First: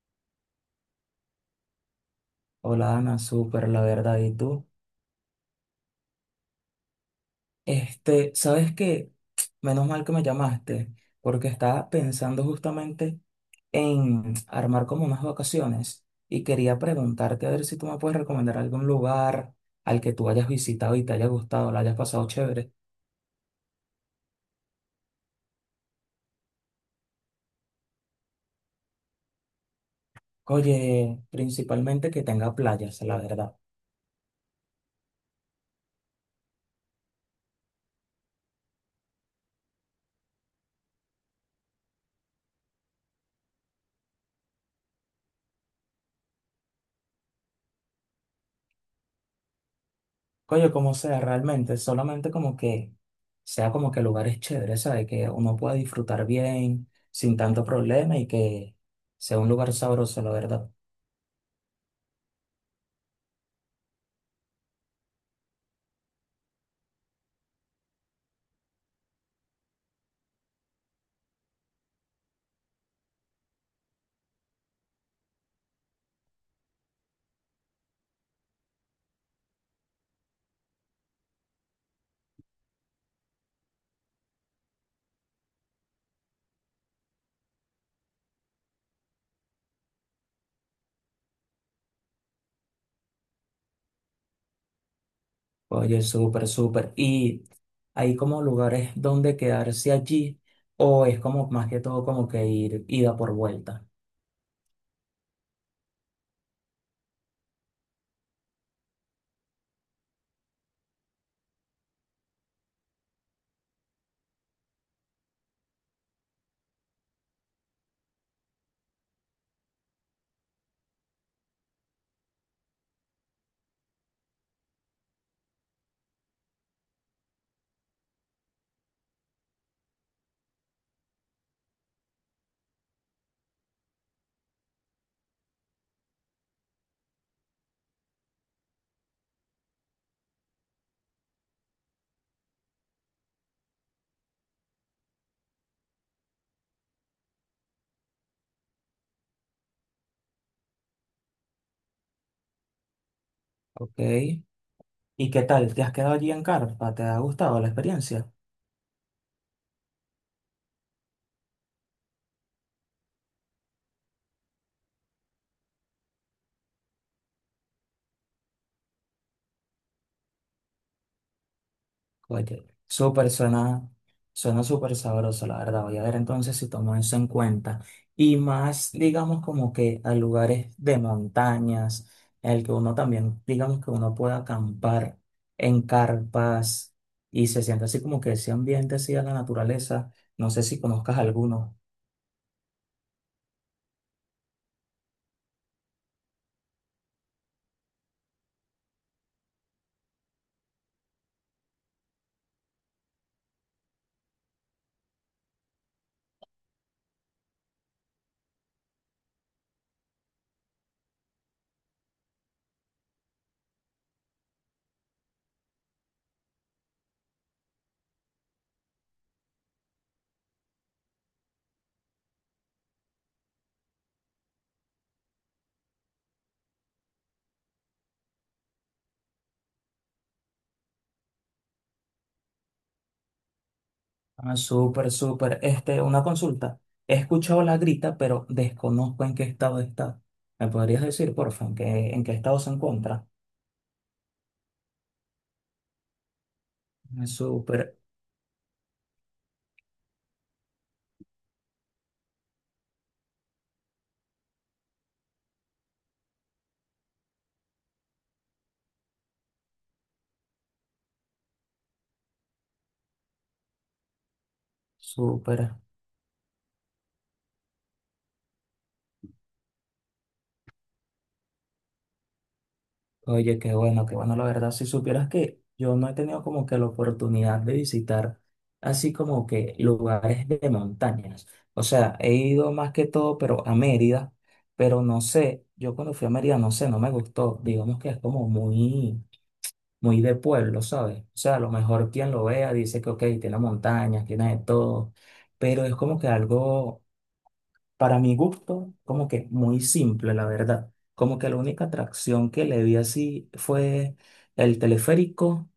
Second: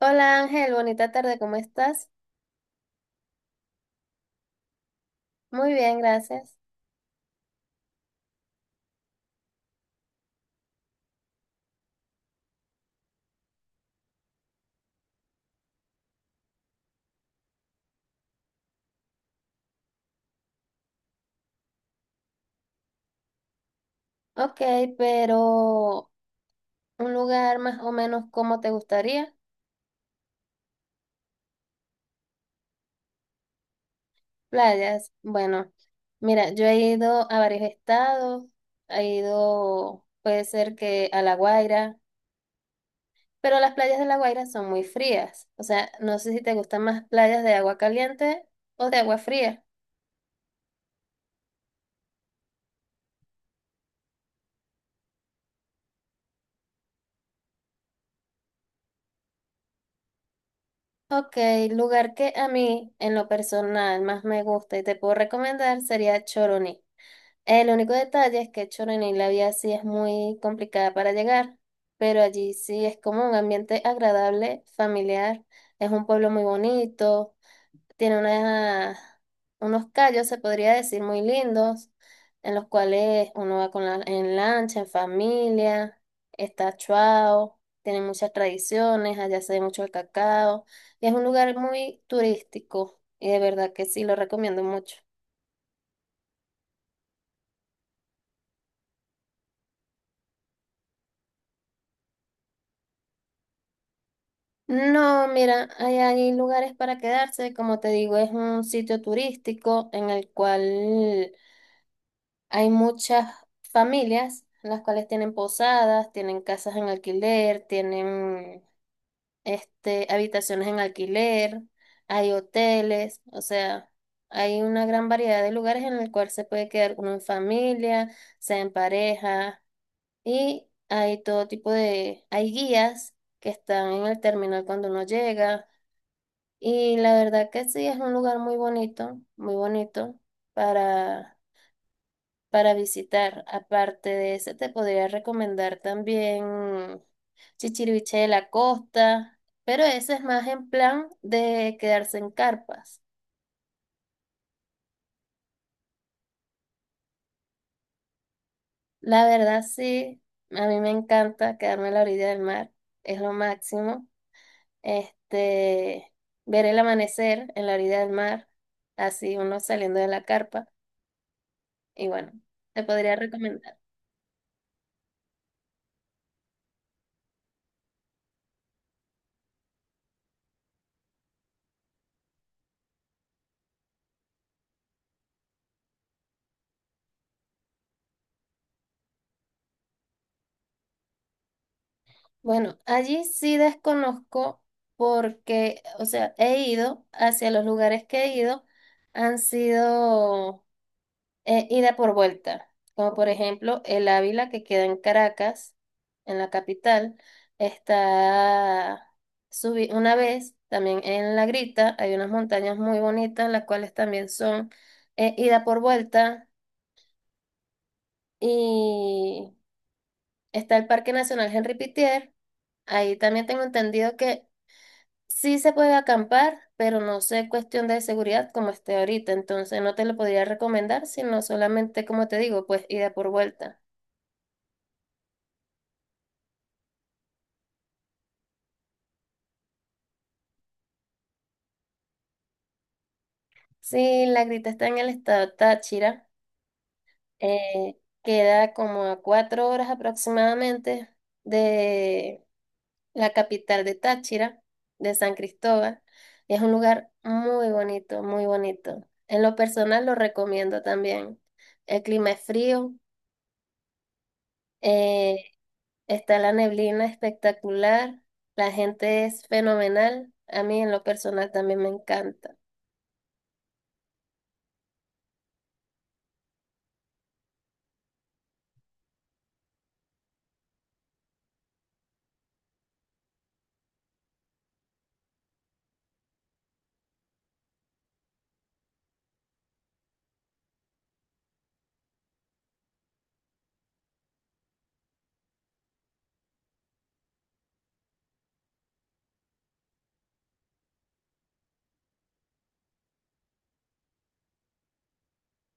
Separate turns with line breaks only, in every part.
Hola Ángel, bonita tarde, ¿cómo estás?
Hola Ana, súper, la verdad. ¿Y tú?
Muy bien, gracias.
¿Sabes qué? Menos mal que me llamaste, porque estaba pensando justamente en armar como unas vacaciones y quería preguntarte a ver si tú me puedes recomendar algún lugar al que tú hayas visitado y te haya gustado, la hayas pasado chévere.
Ok, pero un lugar más o menos como te gustaría,
Oye, principalmente que tenga playas, la verdad.
playas. Bueno, mira, yo he ido a varios estados, he ido, puede ser que a La Guaira, pero las playas de La Guaira son muy frías. O sea, no sé si te gustan más playas de agua caliente o de agua fría.
Coño, como sea, realmente, solamente como que sea como que lugares chéveres, ¿sabes? Que uno pueda disfrutar bien, sin tanto problema y que sea un lugar sabroso, la verdad.
Ok, lugar que a mí en lo personal más me gusta y te puedo recomendar sería Choroní. El único detalle es que Choroní, la vía sí es muy complicada para llegar, pero allí sí es como un ambiente agradable, familiar. Es un pueblo muy bonito, tiene unos callos, se podría decir, muy lindos, en los cuales uno va con la, en lancha, en familia, está Chuao, tiene muchas tradiciones, allá se ve mucho el cacao, y es un lugar muy turístico, y de verdad que sí lo recomiendo mucho.
Oye, súper, súper. ¿Y hay como lugares donde quedarse allí o es como más que todo como que ir ida por vuelta?
No, mira, hay lugares para quedarse, como te digo, es un sitio turístico en el cual hay muchas familias, las cuales tienen posadas, tienen casas en alquiler, tienen habitaciones en alquiler, hay hoteles, o sea, hay una gran variedad de lugares en el cual se puede quedar uno en familia, sea en pareja, y hay todo tipo de, hay guías que están en el terminal cuando uno llega. Y la verdad que sí, es un lugar muy bonito para, para visitar. Aparte de ese, te podría recomendar también Chichiriviche de la Costa, pero ese es más en plan de quedarse en carpas.
¿Ok? ¿Y qué tal? ¿Te has quedado allí en Carpa? ¿Te ha gustado la experiencia?
La verdad sí, a mí me encanta quedarme a la orilla del mar, es lo máximo. Este, Ver el amanecer en la orilla del mar, así uno saliendo de la carpa. Y bueno,
Oye,
te podría
súper
recomendar.
suena súper sabroso, la verdad. Voy a ver entonces si tomo eso en cuenta. Y más, digamos, como que a lugares de montañas, en el que uno también, digamos, que uno pueda acampar en carpas y se siente así como que ese ambiente así a la naturaleza. No sé si conozcas alguno.
Bueno, allí sí desconozco porque, o sea, he ido hacia los lugares que he ido, han sido ida por vuelta, como por ejemplo el Ávila que queda en Caracas, en la capital, está, subí una vez también en La Grita, hay unas montañas muy bonitas, las cuales también son ida por vuelta, y está el Parque Nacional Henri Pittier, ahí también tengo entendido que sí se puede acampar, pero no sé cuestión de seguridad como esté ahorita, entonces no te lo podría recomendar, sino solamente, como te digo, pues ida por vuelta.
Ah, súper, súper. Una consulta. He escuchado la grita, pero desconozco en qué estado está. ¿Me podrías decir, porfa, en qué estado se encuentra?
Sí, La Grita está en el estado Táchira,
Ah, súper.
queda como a cuatro horas aproximadamente de la capital de Táchira, de San Cristóbal. Es un lugar muy bonito, muy bonito. En lo personal lo recomiendo también. El clima es frío. eh,
Súper.
Está la neblina espectacular, la gente es fenomenal, a mí en lo personal también me encanta.
Oye, qué bueno, la verdad. Si supieras que yo no he tenido como que la oportunidad de visitar así como que lugares de montañas. O sea, he ido más que todo, pero a Mérida, pero no sé, yo cuando fui a Mérida, no sé, no me gustó. Digamos que es como muy, muy de pueblo, ¿sabes? O sea, a lo mejor quien lo vea dice que, ok, tiene montañas, tiene de todo, pero es como que algo. Para mi gusto, como que muy simple, la verdad. Como que la única atracción que le vi así fue el teleférico,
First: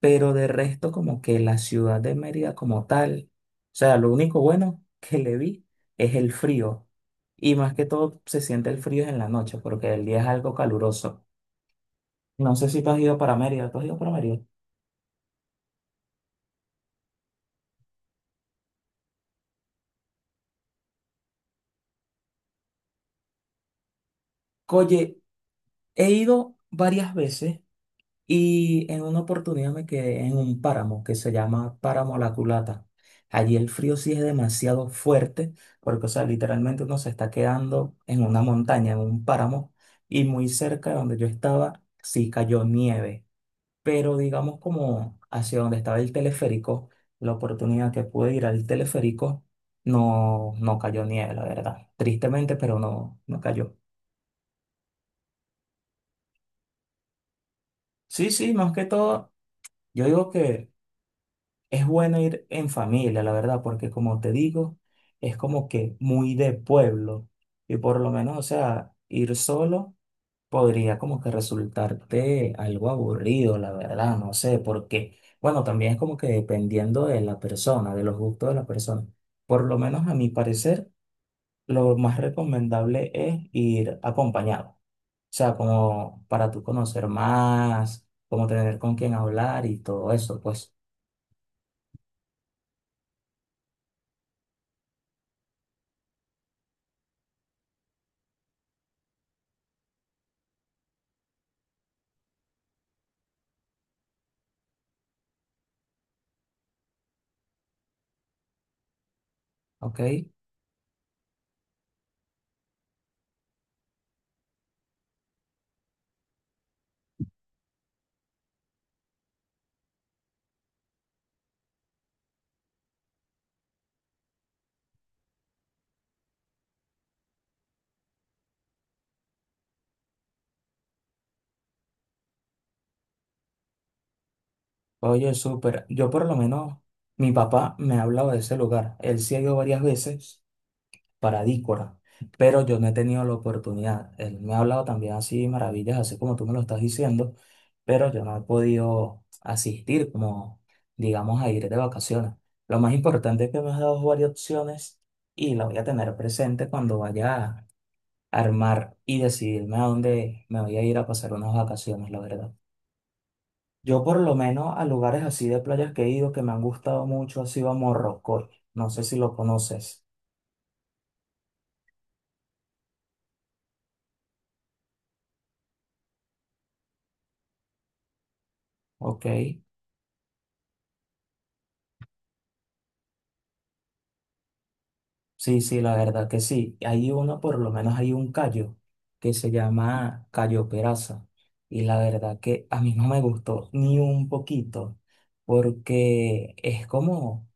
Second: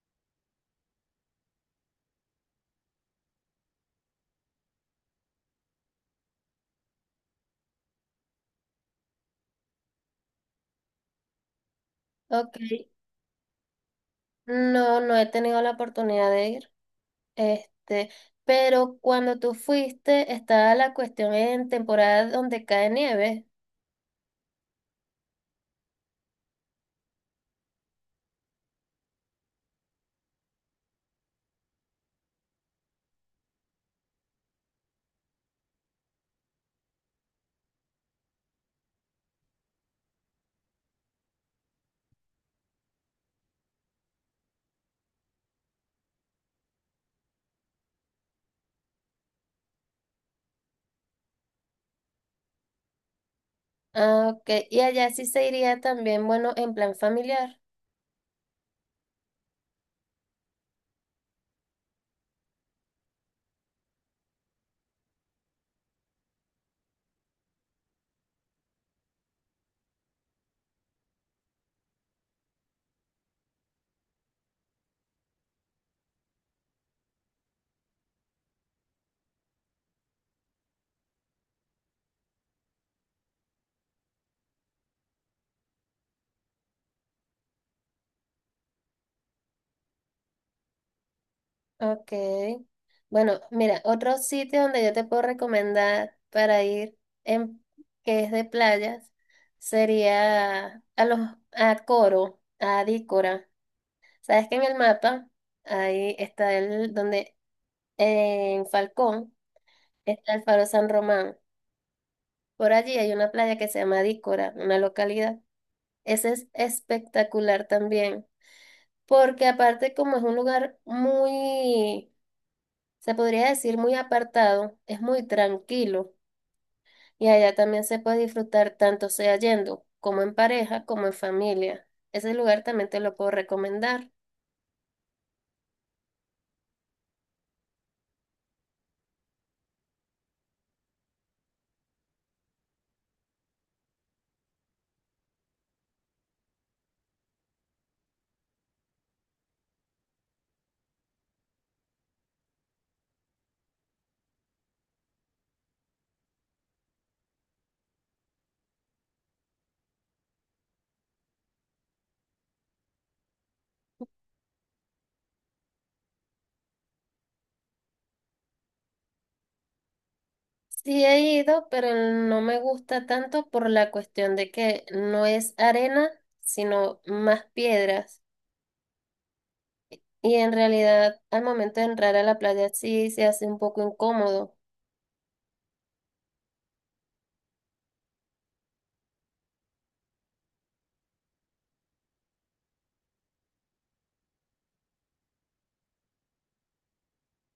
pero de resto como que la ciudad de Mérida como tal, o sea, lo único bueno que le vi es el frío. Y más que todo se siente el frío en la noche, porque el día es algo caluroso. No
Ok,
sé si tú has ido para Mérida, ¿tú has ido para Mérida?
no, no he tenido la oportunidad de ir, este, pero cuando tú fuiste estaba la cuestión en temporada donde cae nieve.
Oye, he ido varias veces. Y en una oportunidad me quedé en un páramo que se llama Páramo La Culata. Allí el frío sí es demasiado fuerte, porque, o sea, literalmente uno se está quedando en una montaña, en un páramo, y muy cerca de donde yo estaba sí cayó nieve. Pero digamos como hacia donde estaba el teleférico, la oportunidad que pude ir al teleférico, no, no cayó nieve, la verdad. Tristemente, pero no, no cayó.
Ah, ok, y allá sí se iría también, bueno, en plan familiar.
Sí, sí, más que todo, yo digo que. Es bueno ir en familia, la verdad, porque como te digo, es como que muy de pueblo. Y por lo menos, o sea, ir solo podría como que resultarte algo aburrido, la verdad, no sé, porque, bueno, también es como que dependiendo de la persona, de los gustos de la persona. Por lo menos a mi parecer, lo más recomendable es ir acompañado. O sea, como para tú conocer más, como tener con quién hablar y todo eso, pues,
Ok. Bueno, mira, otro sitio donde yo te puedo recomendar para ir, en, que es de playas, sería a los a Coro, a Dícora. Sabes que en el mapa, ahí está el, donde en Falcón
¿ok?
está el Faro San Román. Por allí hay una playa que se llama Dícora, una localidad. Ese es espectacular también, porque aparte como es un lugar muy, se podría decir muy apartado, es muy tranquilo y allá también se puede disfrutar tanto sea yendo como en pareja como en familia. Ese lugar también te lo puedo recomendar.
Oye, súper. Yo por lo menos, mi papá me ha hablado de ese lugar. Él sí ha ido varias veces para Dícora, pero yo no he tenido la oportunidad. Él me ha hablado también así maravillas, así como tú me lo estás diciendo, pero yo no he podido asistir como, digamos, a ir de vacaciones. Lo más importante es que me has dado varias opciones y la voy a tener presente cuando vaya a armar y decidirme a dónde me voy a ir a pasar unas vacaciones, la verdad. Yo por lo menos a lugares así de playas que he ido que me han gustado mucho ha sido a Morrocoy. No sé si lo conoces.
Sí he ido, pero no me gusta tanto por la cuestión de que no es arena, sino más piedras.
Ok.
Y en realidad, al momento de entrar a la playa sí se hace un poco incómodo.
Sí, sí, la verdad que sí. Hay uno, por lo menos hay un callo que se llama Cayo Peraza. Y la verdad que a mí no me gustó ni un poquito porque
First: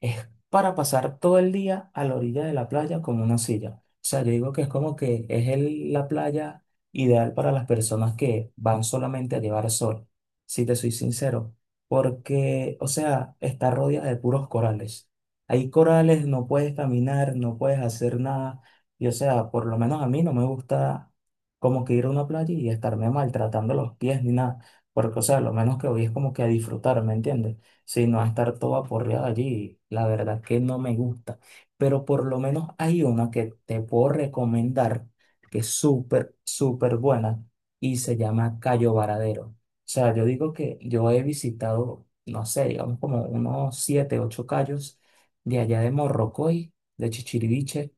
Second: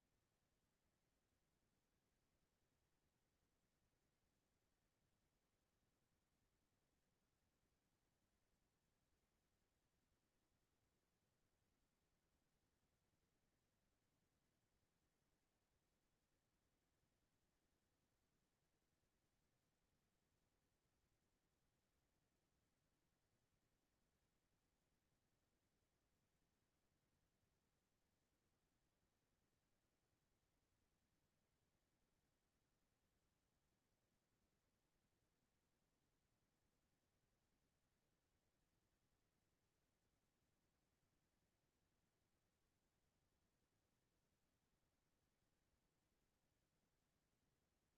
es para pasar todo el día a la orilla de la playa con una silla. O sea, yo digo que es como que la playa ideal para las personas que van solamente a llevar sol, si te soy sincero, porque, o sea, está rodeada de puros corales. Hay corales, no puedes caminar, no puedes hacer nada. Y o sea, por lo menos a mí no me gusta como que ir a una playa y estarme maltratando los pies ni nada, porque, o sea, lo menos que voy es como que a disfrutar, ¿me entiendes? Sí, no va a estar todo aporreado allí. La verdad que no me gusta. Pero por lo menos hay una que te puedo recomendar que es súper, súper buena y se llama Cayo Varadero. O sea, yo digo que yo he visitado, no sé, digamos como unos siete, ocho cayos de allá de Morrocoy, de Chichiriviche.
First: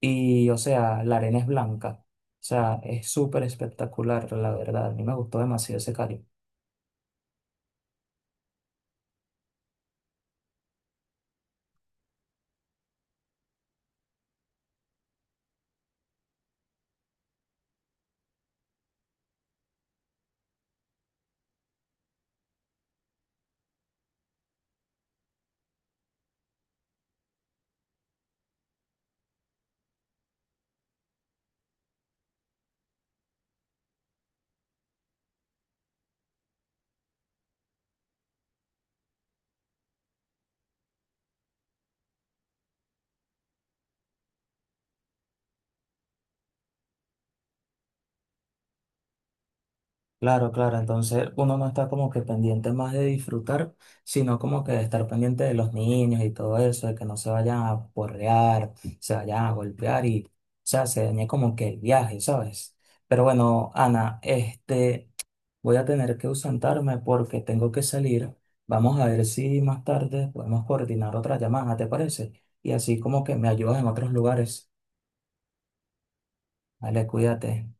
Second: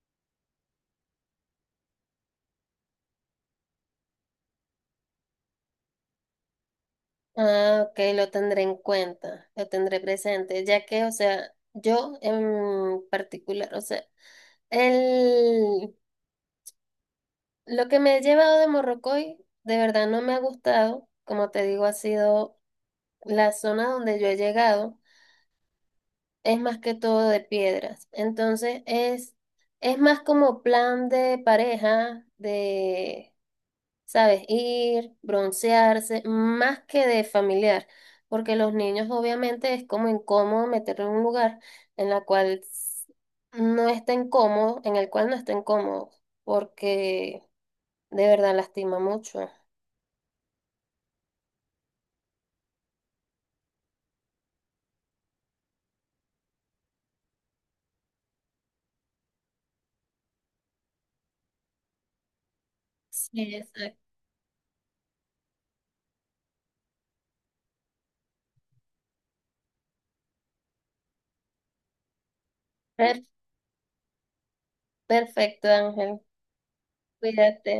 Y, o sea, la arena es blanca. O sea, es súper espectacular, la verdad. A mí me gustó demasiado ese cayo.
Ah, ok, lo tendré en cuenta, lo tendré presente, ya que, o sea, yo en particular, o sea, el, lo que me he llevado de Morrocoy de verdad no me ha gustado, como te digo, ha sido la zona donde yo he llegado, es más que todo de piedras, entonces es más como plan de pareja, de ¿sabes? Ir, broncearse, más que de familiar, porque los niños obviamente es como incómodo meterlo en un lugar en la cual s- no estén cómodos, en el cual no estén cómodos, porque de verdad lastima mucho.
Claro, claro, entonces uno no está como que pendiente más de disfrutar, sino como que de estar pendiente de los niños y todo eso, de que no se vayan a porrear, se vayan a golpear y, o sea, se dañe como que el viaje, ¿sabes? Pero
Sí,
bueno,
exacto.
Ana, voy a tener que ausentarme porque tengo que salir. Vamos a ver si más tarde podemos coordinar otra llamada, ¿te parece? Y así
Per-
como que me ayudas en otros lugares.
Perfecto, Ángel.
Vale, cuídate.
Cuídate.